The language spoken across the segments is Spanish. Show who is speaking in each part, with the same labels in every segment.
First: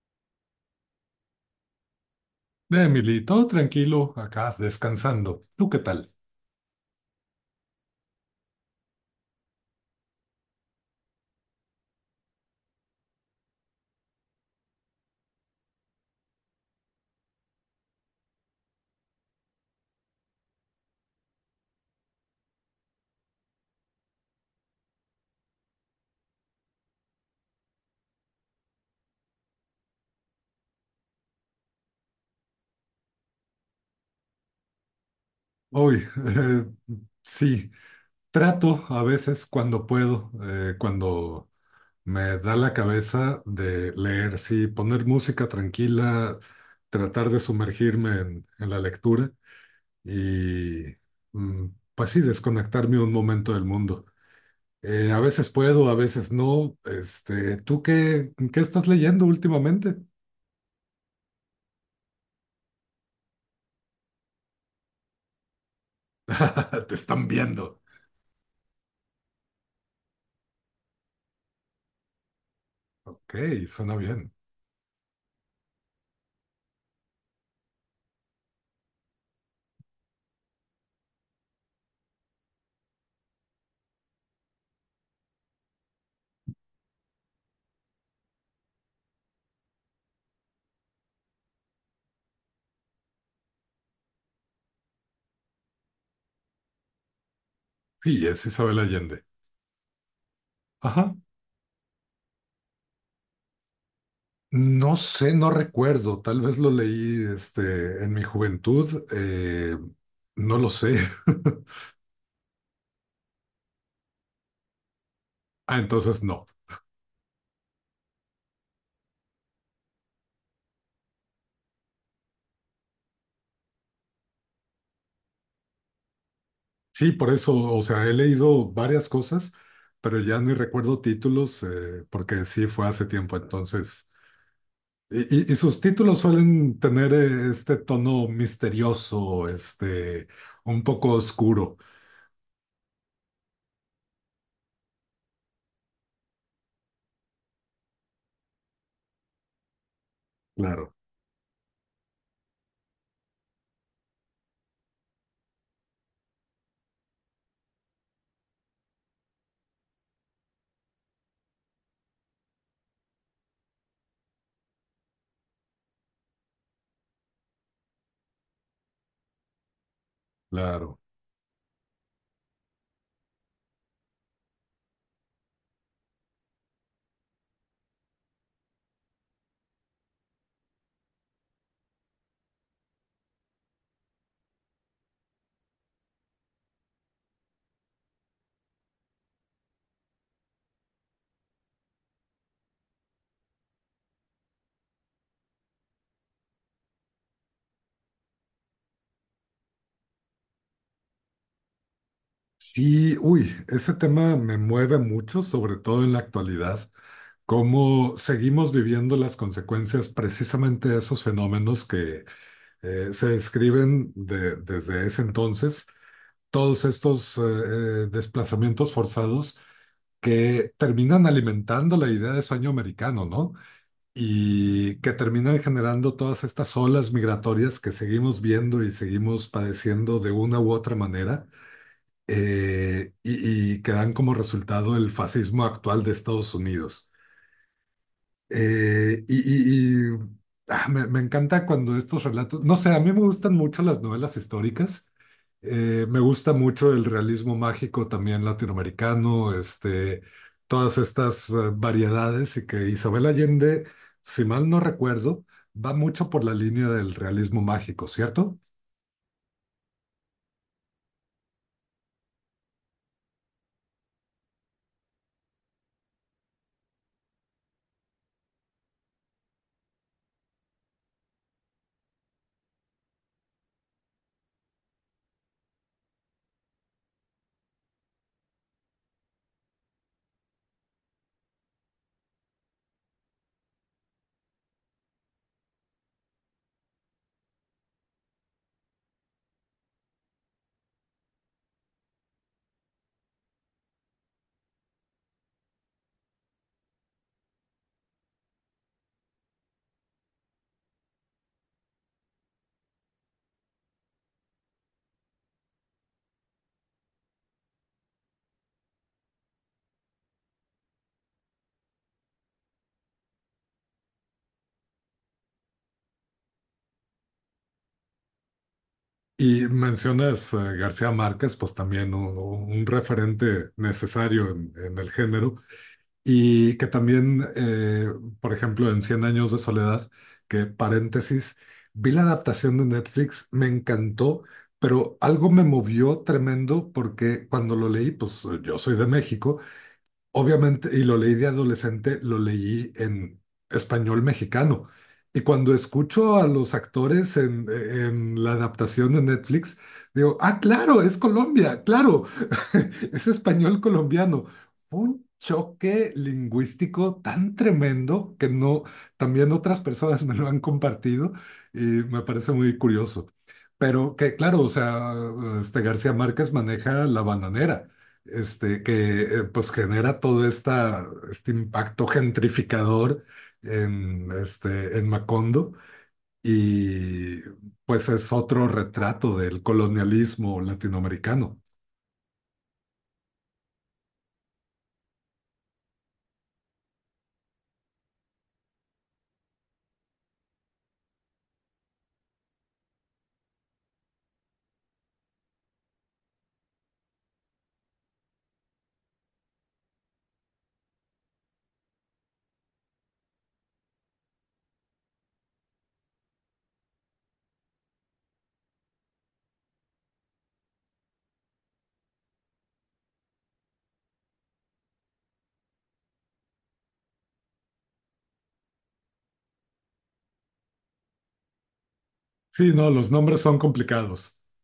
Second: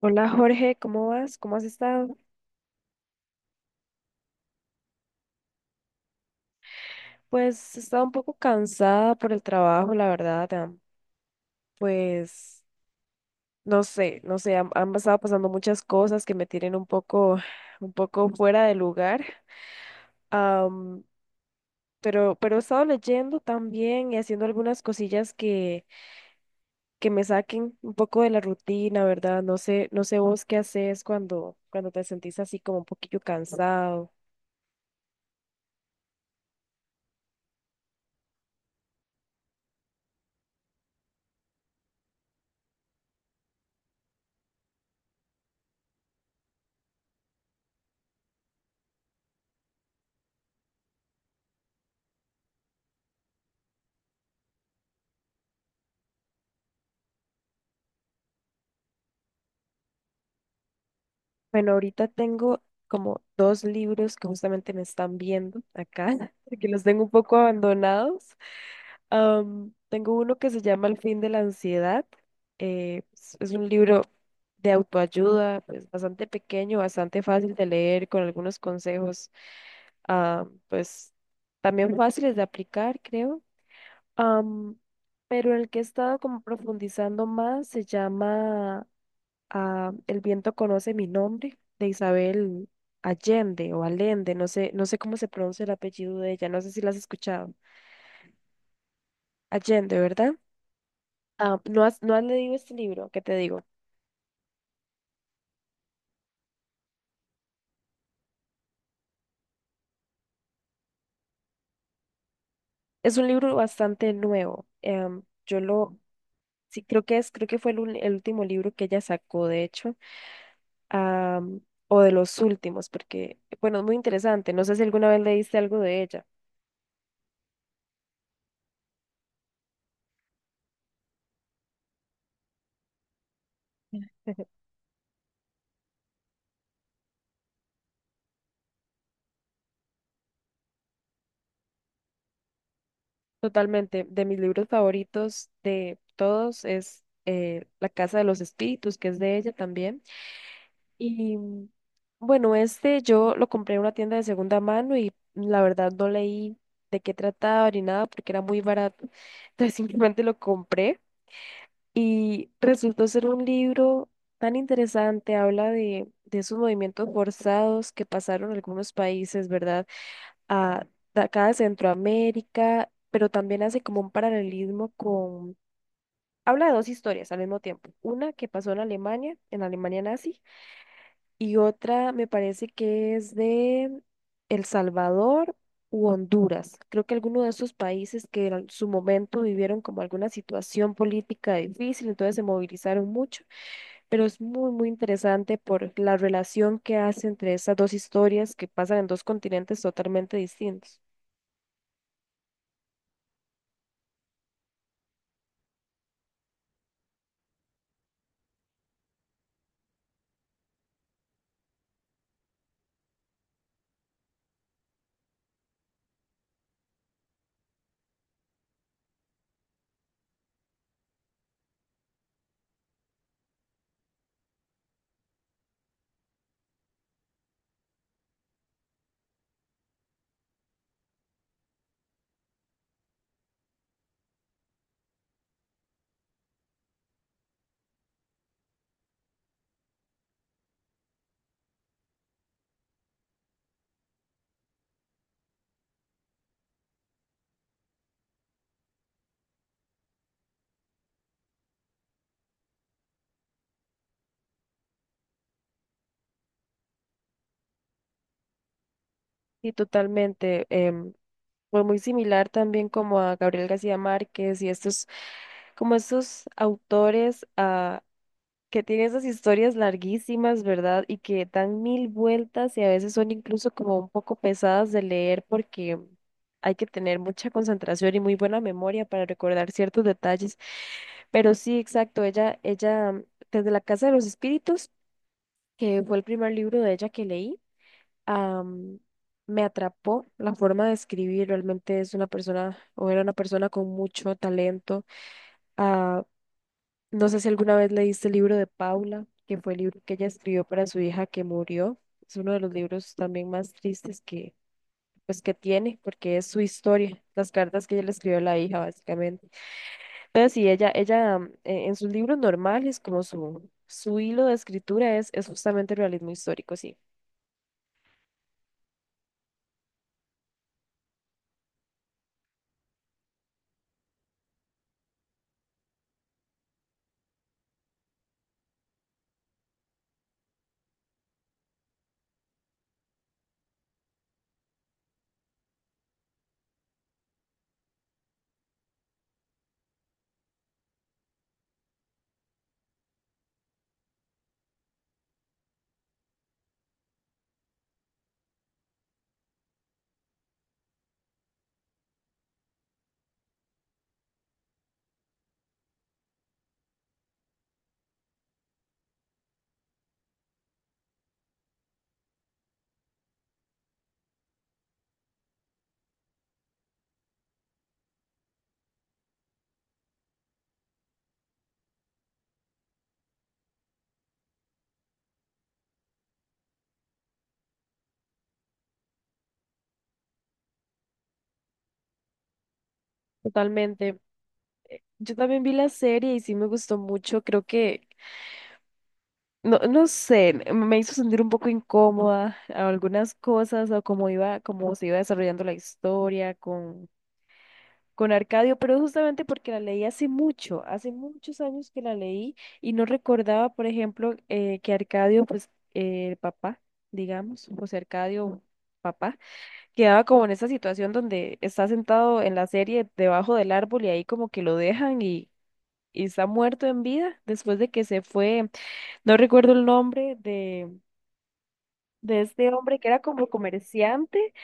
Speaker 1: Hola Jorge, ¿cómo vas? ¿Cómo has estado?
Speaker 2: Emily, todo tranquilo, acá descansando. ¿Tú qué tal?
Speaker 1: Pues he estado un poco cansada por el trabajo, la verdad. Pues no sé, no sé, han estado pasando muchas cosas que me tienen un poco fuera de lugar. am, pero he estado leyendo también y haciendo algunas cosillas que me saquen un poco de la rutina, ¿verdad? No sé, no sé vos qué haces cuando te sentís así como un poquillo cansado.
Speaker 2: Hoy, sí, trato a veces cuando puedo, cuando me da la cabeza de leer, sí, poner música tranquila, tratar de sumergirme en la lectura y, mm, pues sí, desconectarme un momento del mundo. A veces puedo, a veces no. Este, ¿tú qué estás leyendo últimamente?
Speaker 1: Bueno, ahorita tengo como dos libros que justamente me están viendo acá, que los
Speaker 2: Te
Speaker 1: tengo un
Speaker 2: están
Speaker 1: poco
Speaker 2: viendo.
Speaker 1: abandonados. Tengo uno que se llama El fin de la ansiedad. eh, es,
Speaker 2: Ok,
Speaker 1: es un
Speaker 2: suena
Speaker 1: libro
Speaker 2: bien.
Speaker 1: de autoayuda, pues bastante pequeño, bastante fácil de leer, con algunos consejos, pues también fáciles de aplicar, creo. Am, pero el que he estado como profundizando más se llama a El viento conoce mi nombre, de Isabel Allende o Allende, no sé, no sé cómo se pronuncia el apellido de ella, no sé si la has escuchado.
Speaker 2: Sí, es Isabel Allende.
Speaker 1: Allende, ¿verdad?
Speaker 2: Ajá.
Speaker 1: Ah, ¿no has leído este libro? ¿Qué te digo?
Speaker 2: No sé, no recuerdo. Tal vez lo leí en mi juventud. No lo sé.
Speaker 1: Es un libro bastante nuevo.
Speaker 2: Ah, entonces no.
Speaker 1: Sí, creo que fue el último libro que ella sacó, de hecho, am, o de los últimos, porque, bueno, es muy interesante. No sé si alguna vez leíste algo de ella.
Speaker 2: Sí, por eso, o sea, he leído varias cosas, pero ya ni recuerdo títulos, porque sí fue hace tiempo, entonces. Y, y sus títulos suelen tener este tono misterioso, un poco oscuro.
Speaker 1: Totalmente. De mis libros favoritos de todos es La Casa de los Espíritus, que es de ella también.
Speaker 2: Claro,
Speaker 1: Y bueno, este yo lo compré en una tienda de segunda mano y la verdad no leí de qué trataba ni nada porque era muy barato. Entonces simplemente lo compré y resultó ser un libro tan interesante. Habla de esos movimientos forzados que pasaron en algunos países, ¿verdad? a,
Speaker 2: claro.
Speaker 1: de acá de Centroamérica, pero también hace como un paralelismo con... Habla de dos historias al mismo tiempo. Una que pasó en Alemania, en la Alemania nazi, y otra me parece que es de El Salvador u Honduras. Creo que alguno de esos países que en su momento vivieron como alguna situación política difícil, entonces se movilizaron mucho, pero es muy, muy interesante por la relación que hace entre esas dos historias que pasan en dos continentes totalmente distintos.
Speaker 2: Sí, uy, ese tema me mueve mucho, sobre todo en la actualidad, cómo seguimos viviendo las consecuencias precisamente de esos fenómenos que se describen desde ese entonces, todos estos desplazamientos forzados que terminan alimentando la idea de sueño americano, ¿no? Y que terminan generando todas estas olas migratorias que seguimos viendo y seguimos padeciendo de una u otra manera y que dan como resultado el fascismo actual de Estados Unidos. Eh, y y- y, me encanta cuando estos relatos, no sé, a mí me gustan mucho las novelas históricas, me gusta mucho el realismo mágico también latinoamericano, todas estas variedades y que Isabel Allende, si mal no recuerdo, va mucho por la línea del realismo mágico, ¿cierto?
Speaker 1: Sí, totalmente. Fue muy similar también como a Gabriel García Márquez y estos, como estos autores que tienen esas historias larguísimas, ¿verdad? Y que dan mil vueltas y a veces son incluso como un poco pesadas de leer porque hay que tener mucha concentración y muy buena memoria para recordar ciertos detalles. Pero sí, exacto, desde La Casa de los Espíritus, que fue el primer libro de ella que leí, am, me atrapó la forma de escribir. Realmente es una persona o era una persona con mucho talento. Ah, no sé si alguna vez leíste el libro de Paula, que fue el libro que ella escribió para su hija que murió. Es uno de los libros también más tristes que, pues, que tiene, porque es su historia, las cartas que ella le escribió a la hija, básicamente. Entonces, sí, ella, en sus libros normales, como su hilo de escritura es justamente el realismo histórico, sí.
Speaker 2: Y mencionas a García Márquez, pues también un referente necesario en el género, y que también, por ejemplo, en Cien años de soledad, que paréntesis, vi la adaptación de Netflix, me encantó, pero algo me movió tremendo porque cuando lo leí, pues yo soy de México, obviamente, y lo leí de adolescente, lo leí en español mexicano. Y cuando escucho a los actores en la adaptación de Netflix, digo, ah, claro, es Colombia, claro, es español colombiano. Fue un choque lingüístico tan tremendo que no, también otras personas me lo han compartido y me parece muy curioso. Pero que, claro, o sea, García Márquez maneja la bananera, que pues genera este impacto gentrificador en, en Macondo y pues es otro retrato del colonialismo latinoamericano.
Speaker 1: Totalmente. Yo también vi la serie y sí me gustó mucho. Creo que, no, no sé, me hizo sentir un poco incómoda a algunas cosas o cómo iba, cómo se iba desarrollando la historia con Arcadio, pero justamente porque la leí hace mucho, hace muchos años que la leí y no recordaba, por ejemplo, que Arcadio, pues, el papá, digamos, José Arcadio, papá, quedaba como en esa situación donde está sentado en la serie debajo del árbol y ahí como que lo dejan, y está muerto en vida después de que se fue, no recuerdo el nombre de este
Speaker 2: Sí, no,
Speaker 1: hombre que
Speaker 2: los
Speaker 1: era
Speaker 2: nombres
Speaker 1: como
Speaker 2: son complicados.
Speaker 1: comerciante,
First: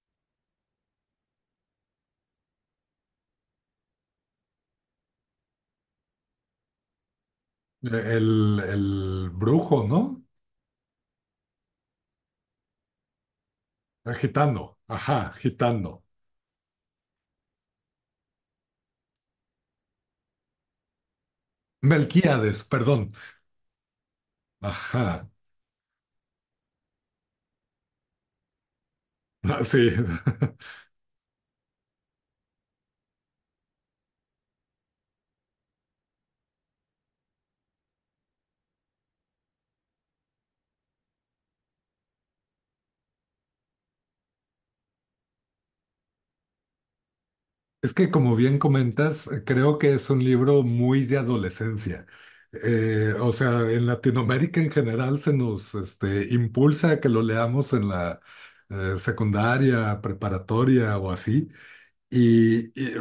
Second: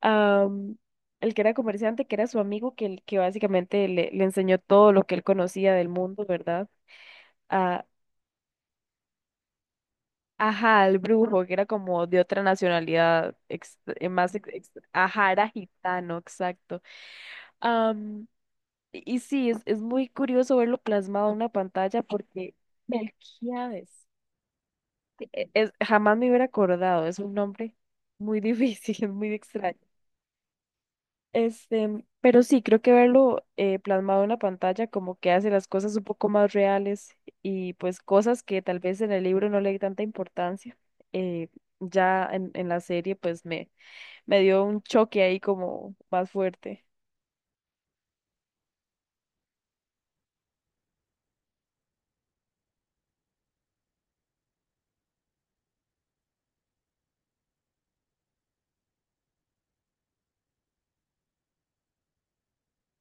Speaker 1: am, el que era comerciante, que era su amigo, que básicamente le enseñó todo lo que él conocía del mundo, ¿verdad? A,
Speaker 2: Eh, el brujo, ¿no?
Speaker 1: ajá, al brujo, que era como de otra nacionalidad,
Speaker 2: Gitano, ajá,
Speaker 1: ajá, era
Speaker 2: gitano.
Speaker 1: gitano, exacto. Am, y sí, es muy curioso verlo plasmado en una pantalla porque...
Speaker 2: Melquíades, perdón.
Speaker 1: Melquíades.
Speaker 2: Ajá.
Speaker 1: Jamás me hubiera acordado, es un nombre muy difícil, muy
Speaker 2: Ah,
Speaker 1: extraño.
Speaker 2: sí.
Speaker 1: Este, pero sí, creo que verlo plasmado en la pantalla como que hace las cosas un poco más reales y pues cosas que tal vez en el libro no le di tanta importancia. eh, ya en la serie pues me dio un choque ahí como más fuerte.
Speaker 2: Es que como bien comentas, creo que es un libro muy de adolescencia. O sea, en Latinoamérica en general se nos impulsa a que lo leamos en la secundaria, preparatoria o así. Y, y, eh,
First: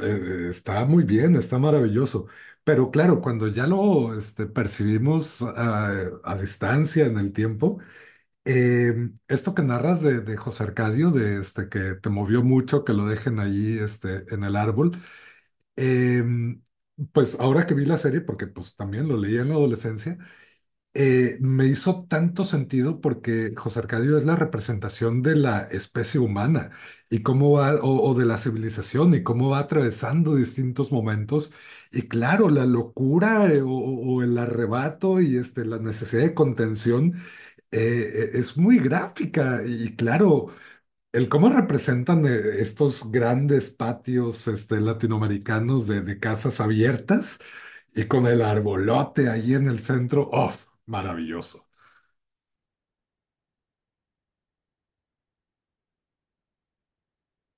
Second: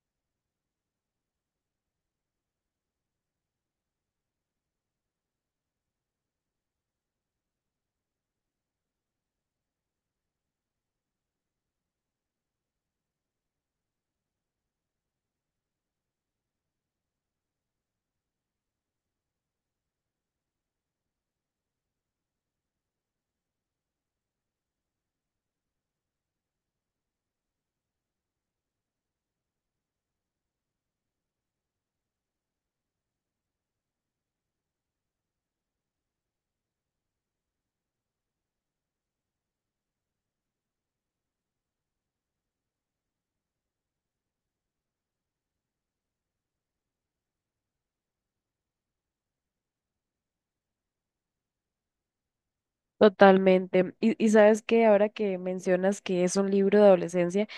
Speaker 2: Está muy bien, está maravilloso. Pero claro, cuando ya lo percibimos a distancia en el tiempo, eh, esto que narras de José Arcadio, de este que te movió mucho, que lo dejen ahí en el árbol, eh, pues ahora que vi la serie, porque pues también lo leí en la adolescencia, me hizo tanto sentido porque José Arcadio es la representación de la especie humana y cómo va, o de la civilización y cómo va atravesando distintos momentos. Y claro, la locura o el arrebato y la necesidad de contención es muy gráfica y claro, el cómo representan estos grandes patios latinoamericanos de casas abiertas y con el arbolote ahí en el centro, ¡oh! Maravilloso.
Speaker 1: Totalmente. Y sabes que ahora que mencionas que es un libro de adolescencia,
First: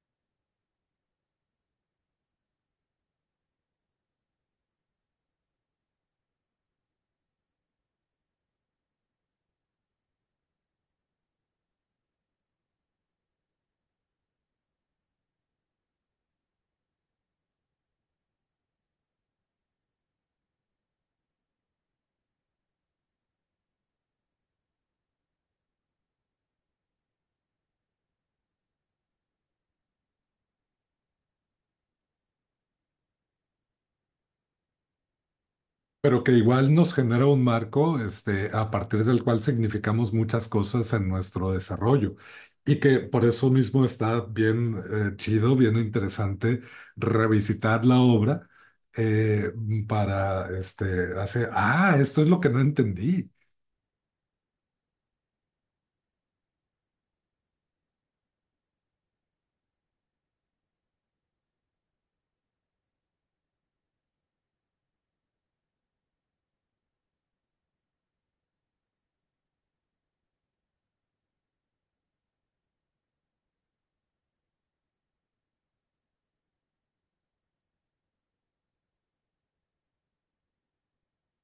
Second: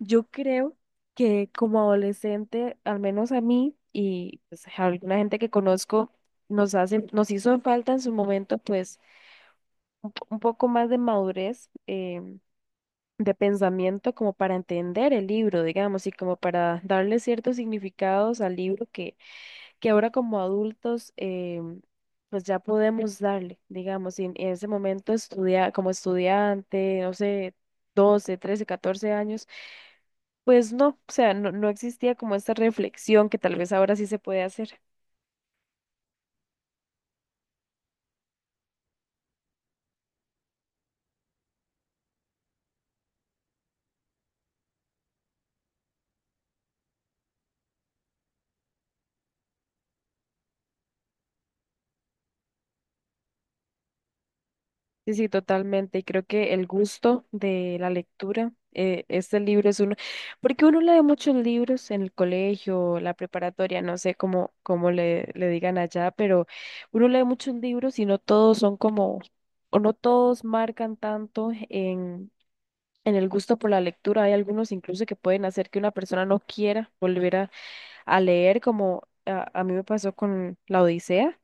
Speaker 1: yo creo que como adolescente, al menos a mí y pues, a alguna gente que conozco, nos hizo falta en su momento pues un poco más de madurez de pensamiento como para entender el libro, digamos, y como para darle ciertos significados al libro que ahora como adultos pues ya podemos darle, digamos, y en ese momento como estudiante, no sé, 12, 13, 14 años, pues no, o sea, no existía como esta reflexión que tal vez ahora sí se puede hacer.
Speaker 2: Pero que igual nos genera un marco, a partir del cual significamos muchas cosas en nuestro desarrollo. Y que por eso mismo está bien chido, bien interesante revisitar la obra eh, para hacer, ah, esto es lo que no entendí.
Speaker 1: Sí, sí, totalmente. Y creo que el gusto de la lectura, este libro es uno, porque uno lee muchos libros en el colegio, la preparatoria, no sé cómo le digan allá, pero uno lee muchos libros y no todos son como, o no todos marcan tanto en el gusto por la lectura. Hay algunos incluso que pueden hacer que una persona no quiera volver a leer, como a mí me pasó con La Odisea.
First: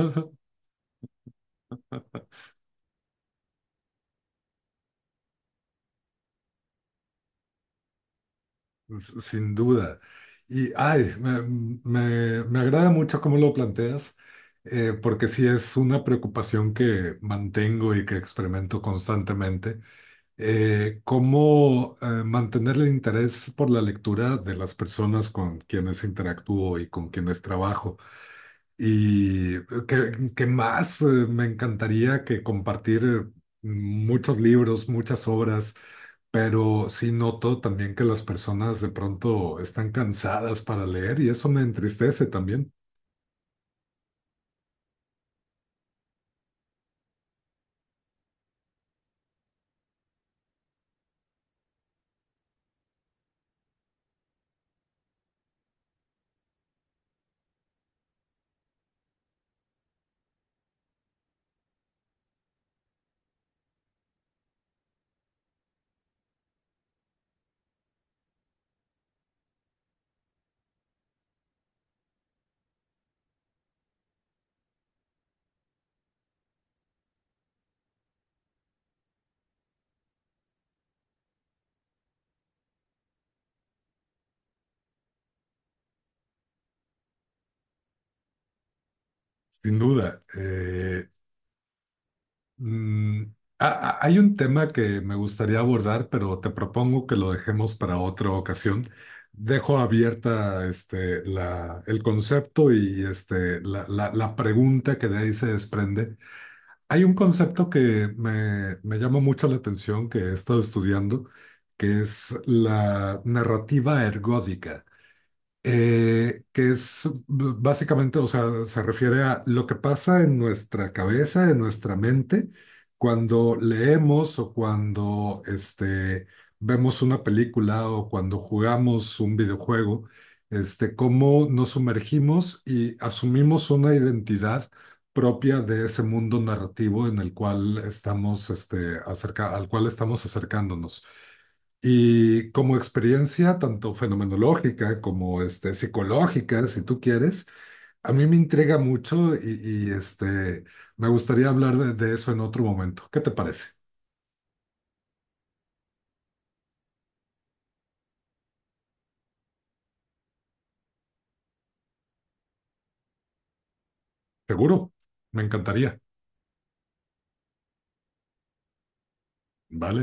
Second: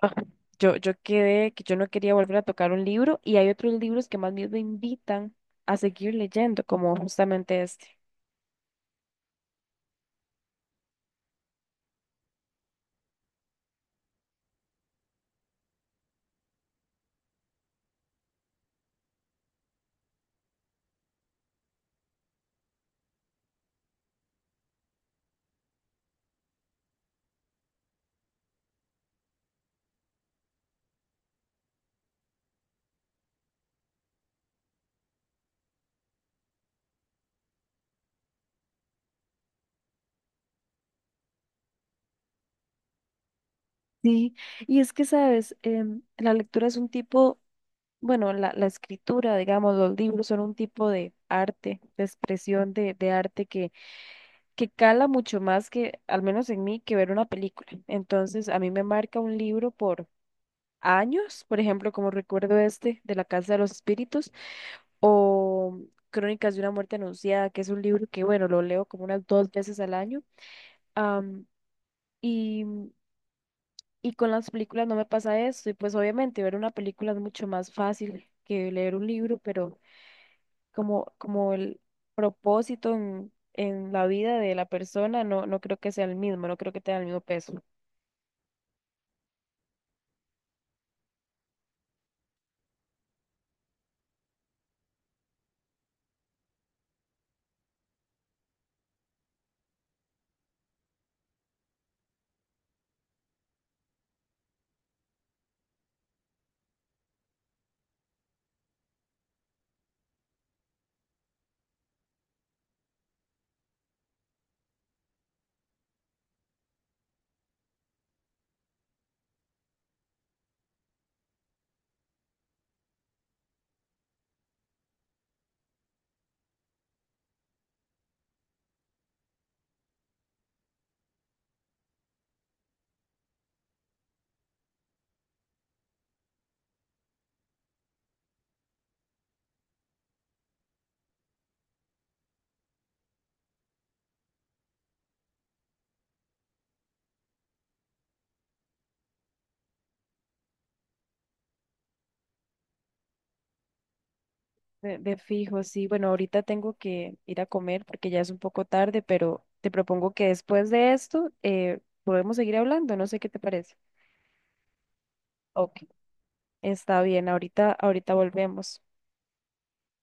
Speaker 1: Ajá. Yo quedé que yo no quería volver a tocar un libro, y hay otros libros que más bien me invitan a seguir leyendo, como justamente este.
Speaker 2: S- Sin duda. Y, ay, me agrada mucho cómo lo planteas, porque sí es una preocupación que mantengo y que experimento constantemente cómo mantener el interés por la lectura de las personas con quienes interactúo y con quienes trabajo. Y que más, me encantaría que compartir muchos libros, muchas obras, pero sí noto también que las personas de pronto están cansadas para leer y eso me entristece también,
Speaker 1: Sí, y es que, sabes, la lectura es un tipo, bueno, la escritura, digamos, los libros son un tipo de arte, de expresión de arte que cala mucho más que, al menos en mí, que ver una película. Entonces, a mí me marca un libro años, por ejemplo, como recuerdo este de La Casa de los Espíritus, o Crónicas de una muerte anunciada, que es un libro que, bueno, lo leo como unas dos veces al año. am, y, y con las películas no me pasa esto, y pues obviamente ver una película es mucho más fácil que leer un libro, pero como el propósito en la vida de la persona, no, no creo que sea el mismo, no creo que tenga el mismo peso.
Speaker 2: sin duda. Mm, hay un tema que me gustaría abordar, pero te propongo que lo dejemos para otra ocasión. Dejo abierta el concepto y la pregunta que de ahí se desprende. Hay un concepto que me llama mucho la atención, que he estado estudiando, que es la narrativa ergódica que es básicamente, o sea, se refiere a lo que pasa en nuestra cabeza, en nuestra mente, cuando leemos o cuando vemos una película o cuando jugamos un videojuego, cómo nos sumergimos y asumimos una identidad propia de ese mundo narrativo en el cual estamos, al cual estamos acercándonos. Y como experiencia tanto fenomenológica como psicológica, si tú quieres, a mí me intriga mucho y me gustaría hablar de eso en otro momento. ¿Qué te parece?
Speaker 1: De fijo, sí. Bueno, ahorita tengo que ir a comer porque ya es un poco tarde, pero te propongo que después de esto podemos seguir hablando. No sé qué te parece.
Speaker 2: Seguro, me
Speaker 1: Ok.
Speaker 2: encantaría.
Speaker 1: Está bien, ahorita, ahorita volvemos.
Speaker 2: Vale.